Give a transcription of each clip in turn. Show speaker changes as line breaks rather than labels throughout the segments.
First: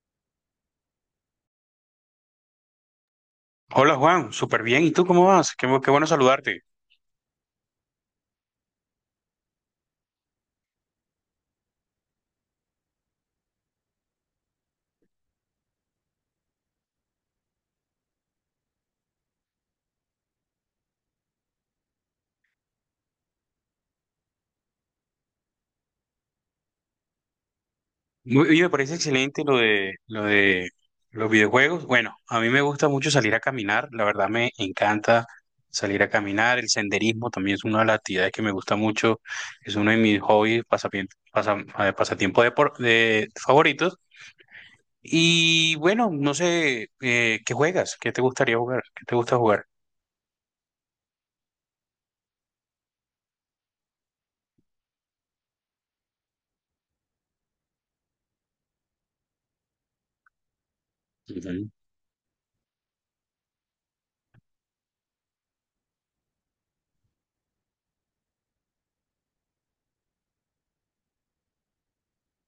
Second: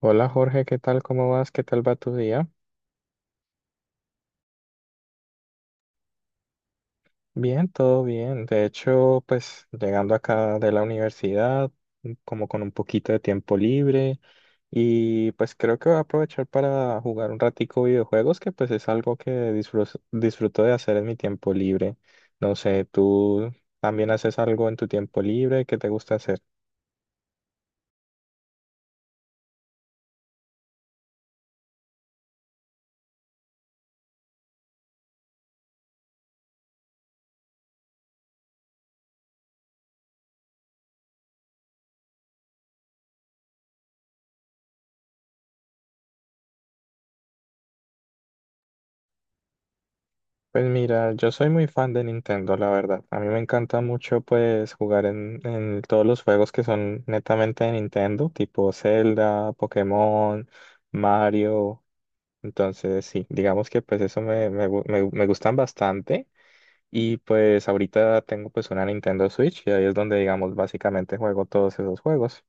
Hola Jorge, ¿qué tal? ¿Cómo vas? ¿Qué tal va tu día?
Hola Juan, súper bien. ¿Y tú cómo vas? Qué bueno saludarte.
Bien, todo bien. De hecho, pues llegando acá de la universidad, como con un poquito de tiempo libre y pues creo que voy a aprovechar para jugar un ratico videojuegos, que pues es algo que disfruto de hacer en mi tiempo libre. No sé, ¿tú también haces algo en tu tiempo libre? ¿Qué te gusta hacer?
Oye, me parece excelente lo de los videojuegos. Bueno, a mí me gusta mucho salir a caminar. La verdad me encanta salir a caminar. El senderismo también es una de las actividades que me gusta mucho. Es uno de mis hobbies, pasatiempos de favoritos. Y bueno, no sé, ¿qué juegas? ¿Qué te gustaría jugar? ¿Qué te gusta jugar?
Pues mira, yo soy muy fan de Nintendo, la verdad. A mí me encanta mucho pues jugar en todos los juegos que son netamente de Nintendo, tipo Zelda, Pokémon, Mario. Entonces sí, digamos que pues eso me gustan bastante. Y pues ahorita tengo pues una Nintendo Switch y ahí es donde digamos básicamente juego todos esos juegos.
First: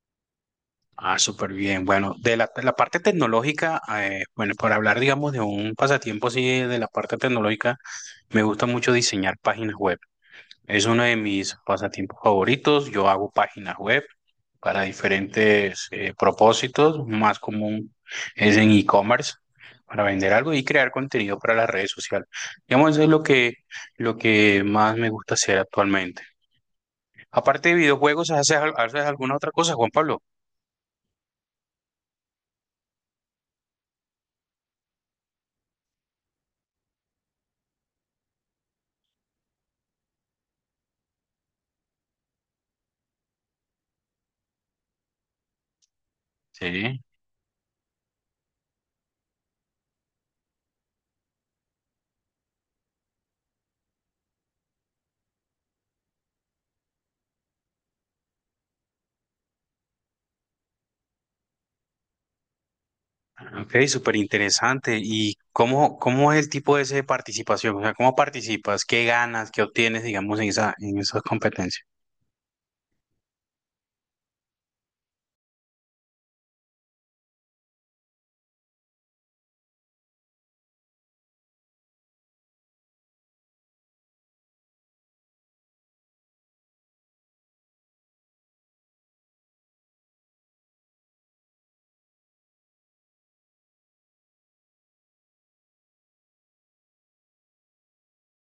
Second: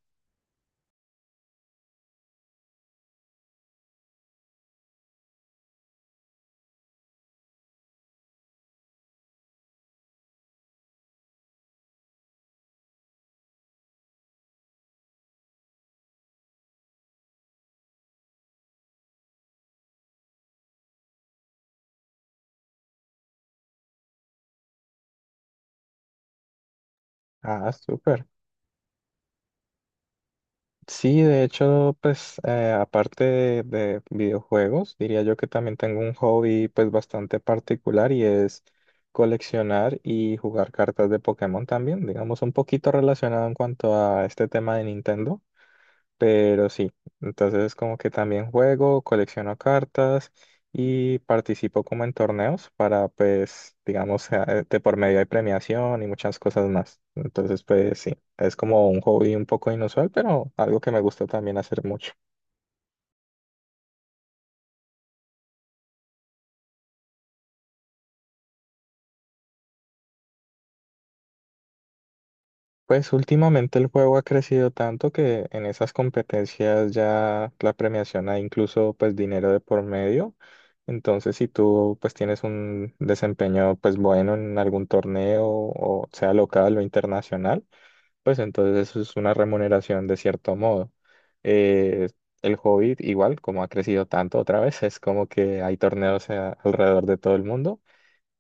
Ah, súper bien. Bueno, de la parte tecnológica, bueno, para hablar, digamos, de un pasatiempo así de la parte tecnológica, me gusta mucho diseñar páginas web. Es uno de mis pasatiempos favoritos. Yo hago páginas web para diferentes propósitos. Más común es en e-commerce, para vender algo y crear contenido para las redes sociales. Digamos, eso es lo que más me gusta hacer actualmente. Aparte
Ah,
de
súper.
videojuegos, ¿haces alguna otra cosa, Juan Pablo?
Sí, de hecho, pues aparte de videojuegos, diría yo que también tengo un hobby pues bastante particular y es coleccionar y jugar cartas de Pokémon también, digamos un poquito relacionado en cuanto a este tema de Nintendo. Pero sí,
Sí.
entonces como que también juego, colecciono cartas y participo como en torneos para pues, digamos, de por medio de premiación y muchas cosas más. Entonces pues sí, es como un hobby un poco inusual, pero algo que me gusta también hacer mucho.
Ok, súper interesante. ¿Y cómo es el tipo ese de participación? O sea, ¿cómo participas? ¿Qué ganas? ¿Qué obtienes, digamos, en esas competencias?
Pues últimamente el juego ha crecido tanto que en esas competencias ya la premiación hay incluso pues dinero de por medio. Entonces si tú pues tienes un desempeño pues bueno en algún torneo o sea local o internacional, pues entonces eso es una remuneración de cierto modo. Eh, el hobby igual como ha crecido tanto otra vez es como que hay torneos alrededor de todo el mundo.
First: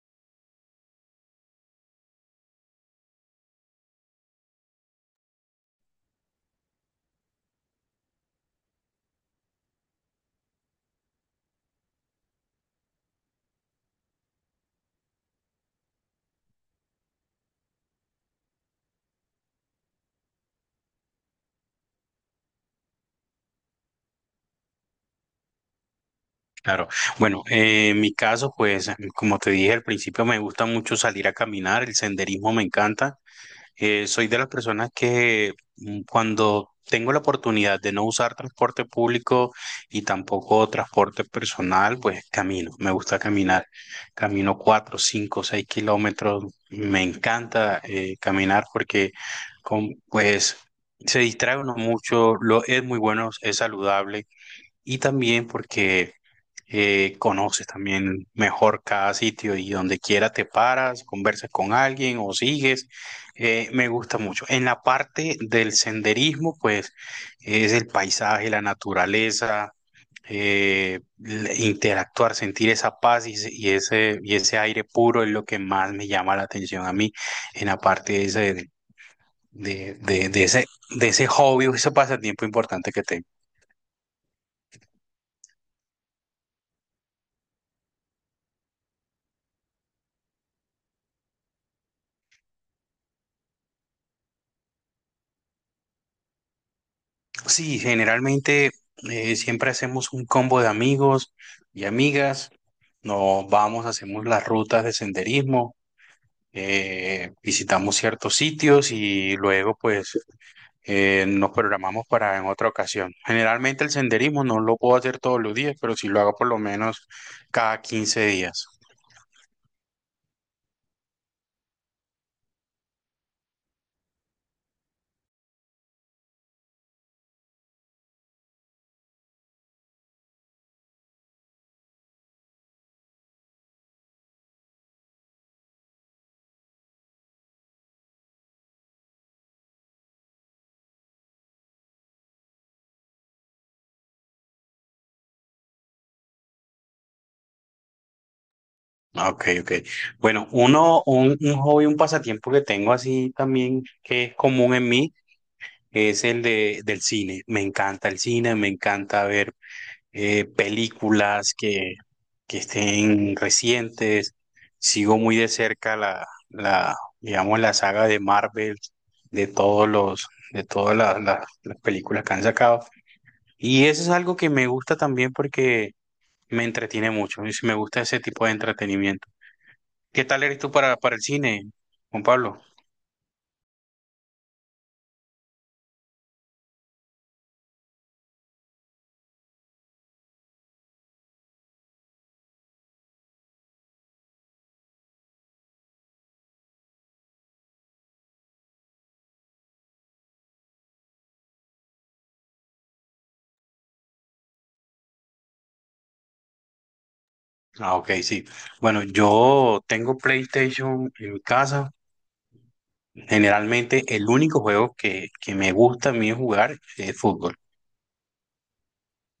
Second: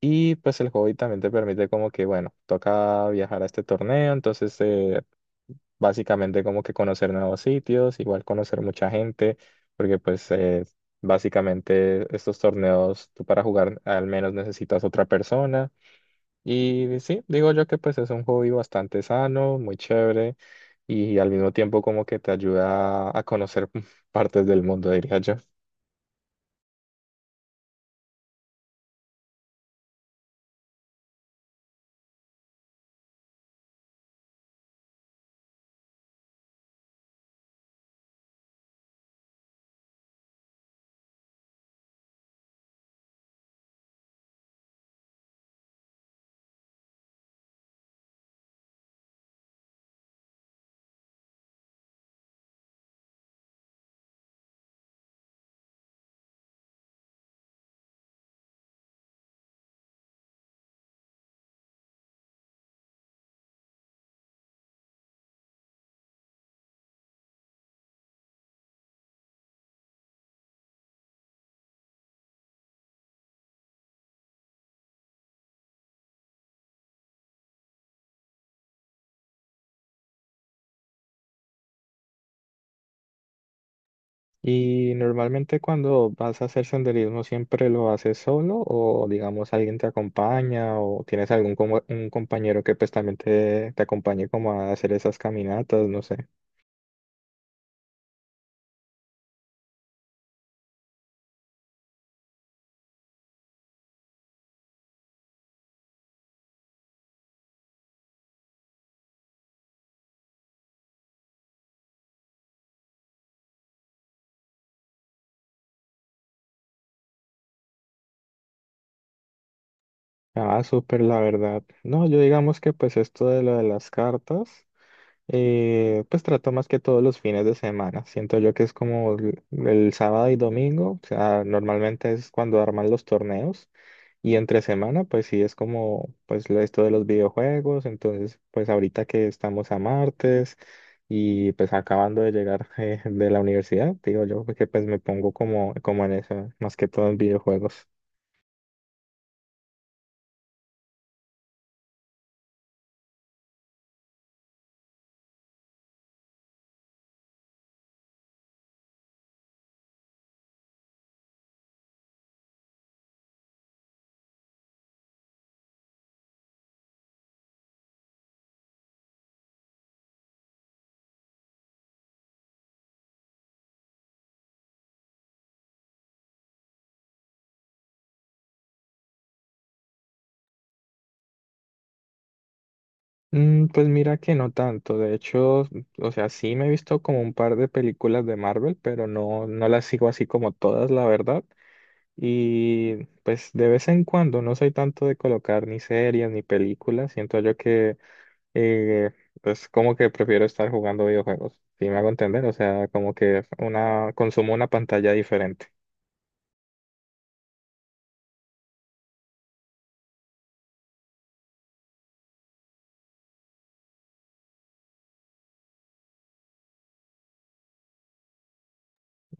Y pues el hobby también te permite como que, bueno, toca viajar a este torneo, entonces básicamente como que conocer nuevos sitios, igual conocer mucha gente, porque pues básicamente estos torneos tú para jugar al menos necesitas otra persona. Y sí, digo yo que pues es un hobby bastante sano, muy chévere y al mismo tiempo como que te ayuda a conocer partes del mundo, diría yo.
Claro. Bueno, en mi caso, pues, como te dije al principio, me gusta mucho salir a caminar, el senderismo me encanta. Soy de las personas que cuando tengo la oportunidad de no usar transporte público y tampoco transporte personal, pues camino. Me gusta caminar. Camino 4, 5, 6 kilómetros. Me encanta caminar porque pues se distrae uno mucho. Es muy bueno, es saludable y también porque conoces también mejor cada sitio y donde quiera te paras, conversas con alguien o sigues. Me gusta mucho. En la parte del senderismo, pues es el paisaje, la naturaleza, interactuar, sentir esa paz y ese aire puro es lo que más me llama la atención a mí en la parte de, de, de ese, de ese hobby o ese pasatiempo importante que tengo.
Y normalmente cuando vas a hacer senderismo, ¿siempre lo haces solo o digamos alguien te acompaña o tienes algún un compañero que pues también te acompañe como a hacer esas caminatas? No sé.
Sí, generalmente siempre hacemos un combo de amigos y amigas. Nos vamos, hacemos las rutas de senderismo, visitamos ciertos sitios y luego pues nos programamos para en otra ocasión. Generalmente el senderismo no lo puedo hacer todos los días, pero sí lo hago por lo menos cada 15 días.
Ah, súper, la verdad. No, yo digamos que pues esto de lo de las cartas, pues trato más que todos los fines de semana. Siento yo que es como el sábado y domingo, o sea, normalmente es cuando arman los torneos. Y entre semana, pues sí es como, pues esto de los videojuegos, entonces, pues ahorita que estamos a martes y pues acabando de llegar de la universidad, digo yo, porque pues me pongo como en eso, más que todo en videojuegos.
Ah, ok. Bueno, un hobby, un pasatiempo que tengo así también que es común en mí es el del cine. Me encanta el cine, me encanta ver películas que estén recientes. Sigo muy de cerca digamos, la saga de Marvel, de todas las películas que han sacado. Y eso es algo que me gusta también porque me entretiene mucho. Y me gusta ese tipo de entretenimiento. ¿Qué tal eres tú para el cine, Juan Pablo?
Pues mira que no tanto, de hecho, o sea, sí me he visto como un par de películas de Marvel, pero no las sigo así como todas, la verdad. Y pues de vez en cuando no soy tanto de colocar ni series ni películas, siento yo que y pues como que prefiero estar jugando videojuegos, si me hago entender, o sea, como que una, consumo una pantalla diferente.
Ah, ok, sí. Bueno, yo tengo PlayStation en mi casa. Generalmente el único juego que me gusta a mí jugar es fútbol.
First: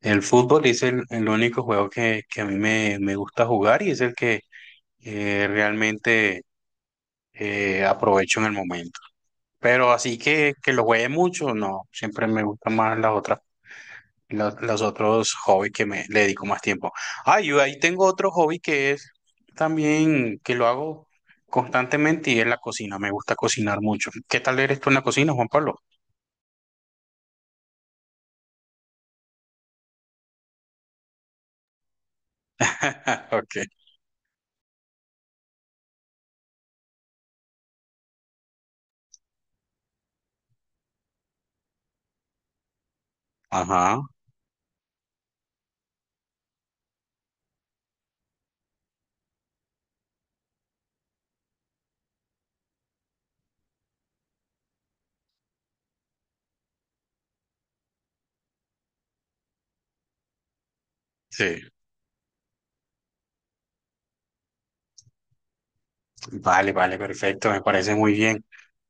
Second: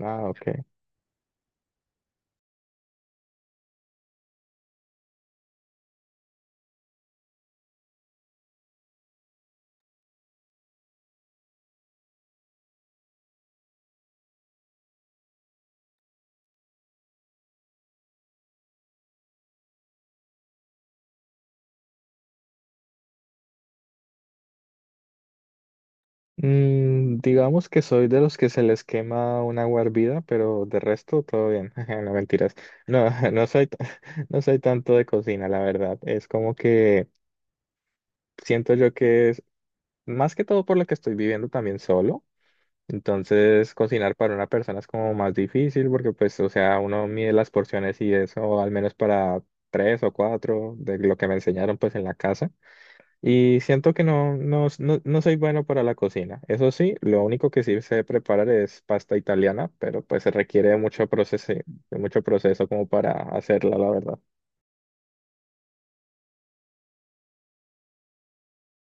El
ok.
fútbol es el único juego que a mí me gusta jugar y es el que realmente aprovecho en el momento. Pero así que lo juegue mucho, no, siempre me gustan más las otras, los otros hobbies que me le dedico más tiempo. Ah, yo ahí tengo otro hobby que es también que lo hago constantemente y es la cocina. Me gusta cocinar mucho. ¿Qué tal eres tú en la cocina, Juan Pablo?
Digamos que soy de los que se les quema un agua hervida, pero de resto todo bien. No mentiras. No, no
Ok.
no soy tanto de cocina, la verdad. Es como que siento yo que es más que todo por lo que estoy viviendo también solo. Entonces,
Ajá,
cocinar para una persona es como más difícil porque, pues, o sea, uno mide las porciones y eso, al menos para tres o cuatro de lo que me enseñaron, pues, en la casa. Y siento que no soy bueno para la cocina. Eso sí, lo único que sí sé preparar es pasta italiana, pero pues se requiere
sí.
de mucho proceso como para hacerla, la verdad.
Vale, vale, perfecto, me parece muy bien.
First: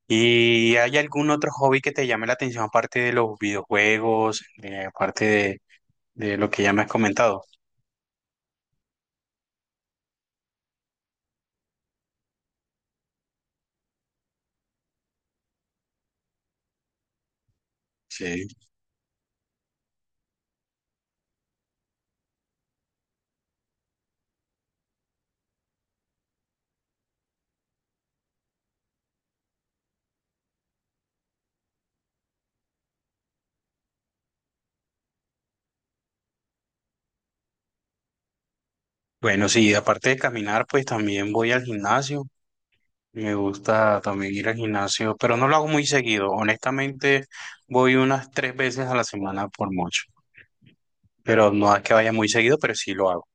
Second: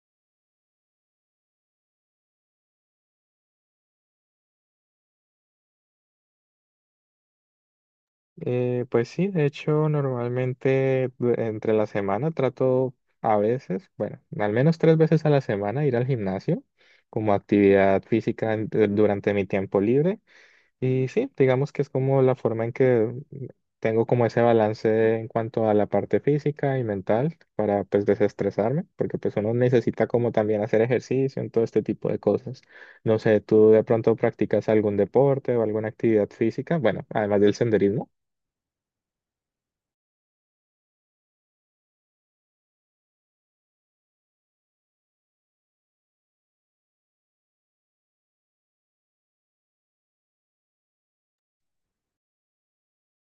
¿Y hay algún otro hobby que te llame la atención aparte de los videojuegos, aparte de lo que ya me has comentado?
Pues sí, de hecho, normalmente entre la semana trato a veces, bueno, al menos tres veces a la semana ir al gimnasio como actividad
Sí.
física durante mi tiempo libre. Y sí, digamos que es como la forma en que tengo como ese balance en cuanto a la parte física y mental para pues desestresarme, porque pues uno necesita como también hacer ejercicio en todo este tipo de cosas. No sé, ¿tú de pronto practicas algún deporte o alguna actividad física? Bueno, además del senderismo.
Bueno, sí, aparte de caminar, pues también voy al gimnasio. Me gusta también ir al gimnasio, pero no lo hago muy seguido. Honestamente, voy unas 3 veces a la semana por mucho, pero no es que vaya muy seguido, pero sí lo hago.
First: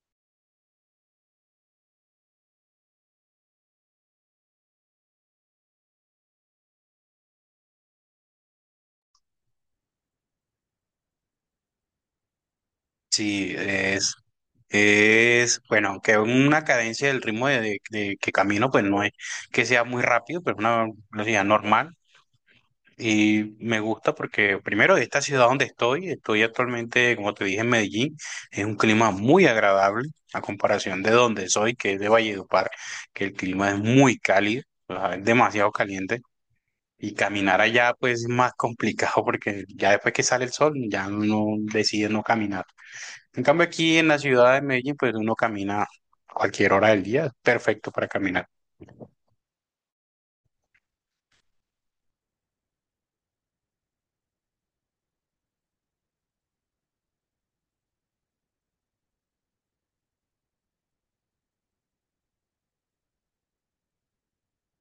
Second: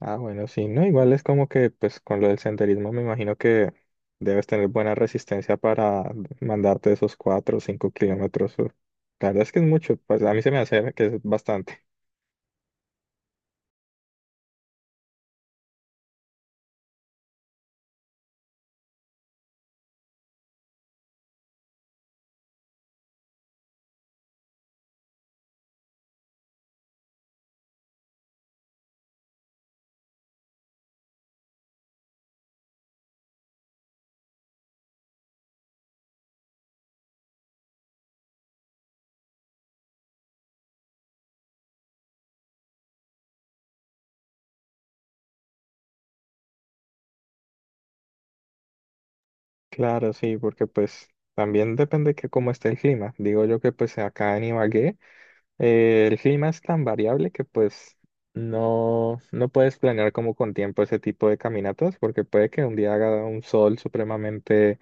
Ah, bueno, sí, no, igual es como que, pues, con lo del senderismo me imagino que debes tener buena resistencia para mandarte esos 4 o 5 kilómetros. O- La verdad es que es mucho, pues a mí se me hace que es bastante.
Sí, bueno, aunque una cadencia del ritmo de que camino, pues no es que sea muy rápido, pero es una velocidad normal. Y me gusta porque, primero, de esta ciudad donde estoy actualmente, como te dije, en Medellín, es un clima muy agradable a comparación de donde soy, que es de Valledupar, que el clima es muy cálido, o sea, es demasiado caliente. Y caminar allá, pues es más complicado porque ya después que sale el sol, ya uno decide no caminar. En cambio, aquí en la ciudad de Medellín, pues uno camina a cualquier hora del día, perfecto para caminar.
Claro, sí, porque pues también depende que cómo esté el clima. Digo yo que pues acá en Ibagué el clima es tan variable que pues no, no puedes planear como con tiempo ese tipo de caminatas porque puede que un día haga un sol supremamente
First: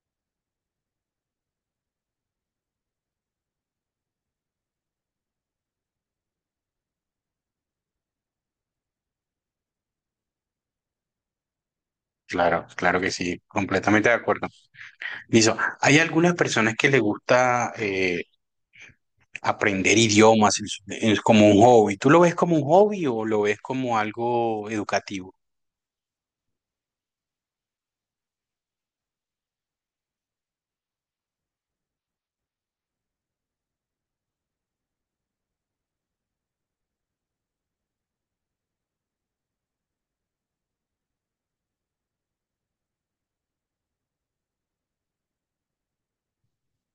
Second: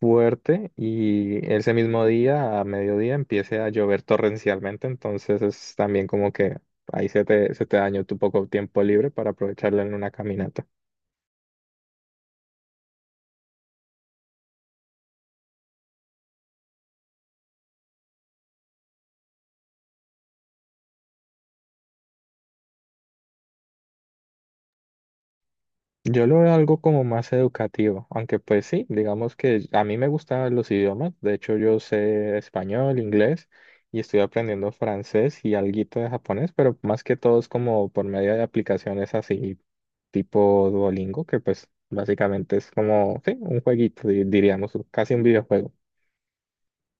fuerte y ese mismo día, a mediodía, empiece a llover torrencialmente, entonces es también como que ahí se te dañó tu poco tiempo libre para aprovecharlo en una caminata.
Claro, claro que sí, completamente de acuerdo. Listo, hay algunas personas que les gusta aprender idiomas. Como un hobby. ¿Tú lo ves como un hobby o lo ves como algo educativo?
Yo lo veo algo como más educativo, aunque pues sí, digamos que a mí me gustan los idiomas, de hecho yo sé español, inglés y estoy aprendiendo francés y alguito de japonés, pero más que todo es como por medio de aplicaciones así tipo Duolingo, que pues básicamente es como, sí, un jueguito, diríamos, casi un videojuego.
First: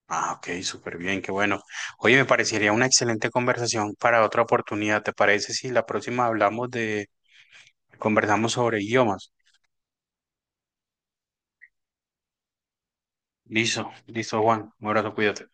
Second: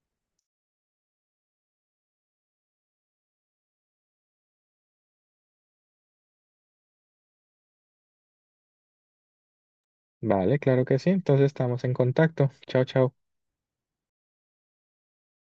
Ah, ok, súper bien, qué bueno. Oye, me parecería una excelente conversación para otra oportunidad. ¿Te parece si la próxima conversamos sobre idiomas?
Vale, claro que sí, entonces estamos en contacto. Chao, chao.
Listo, listo, Juan. Un abrazo, cuídate.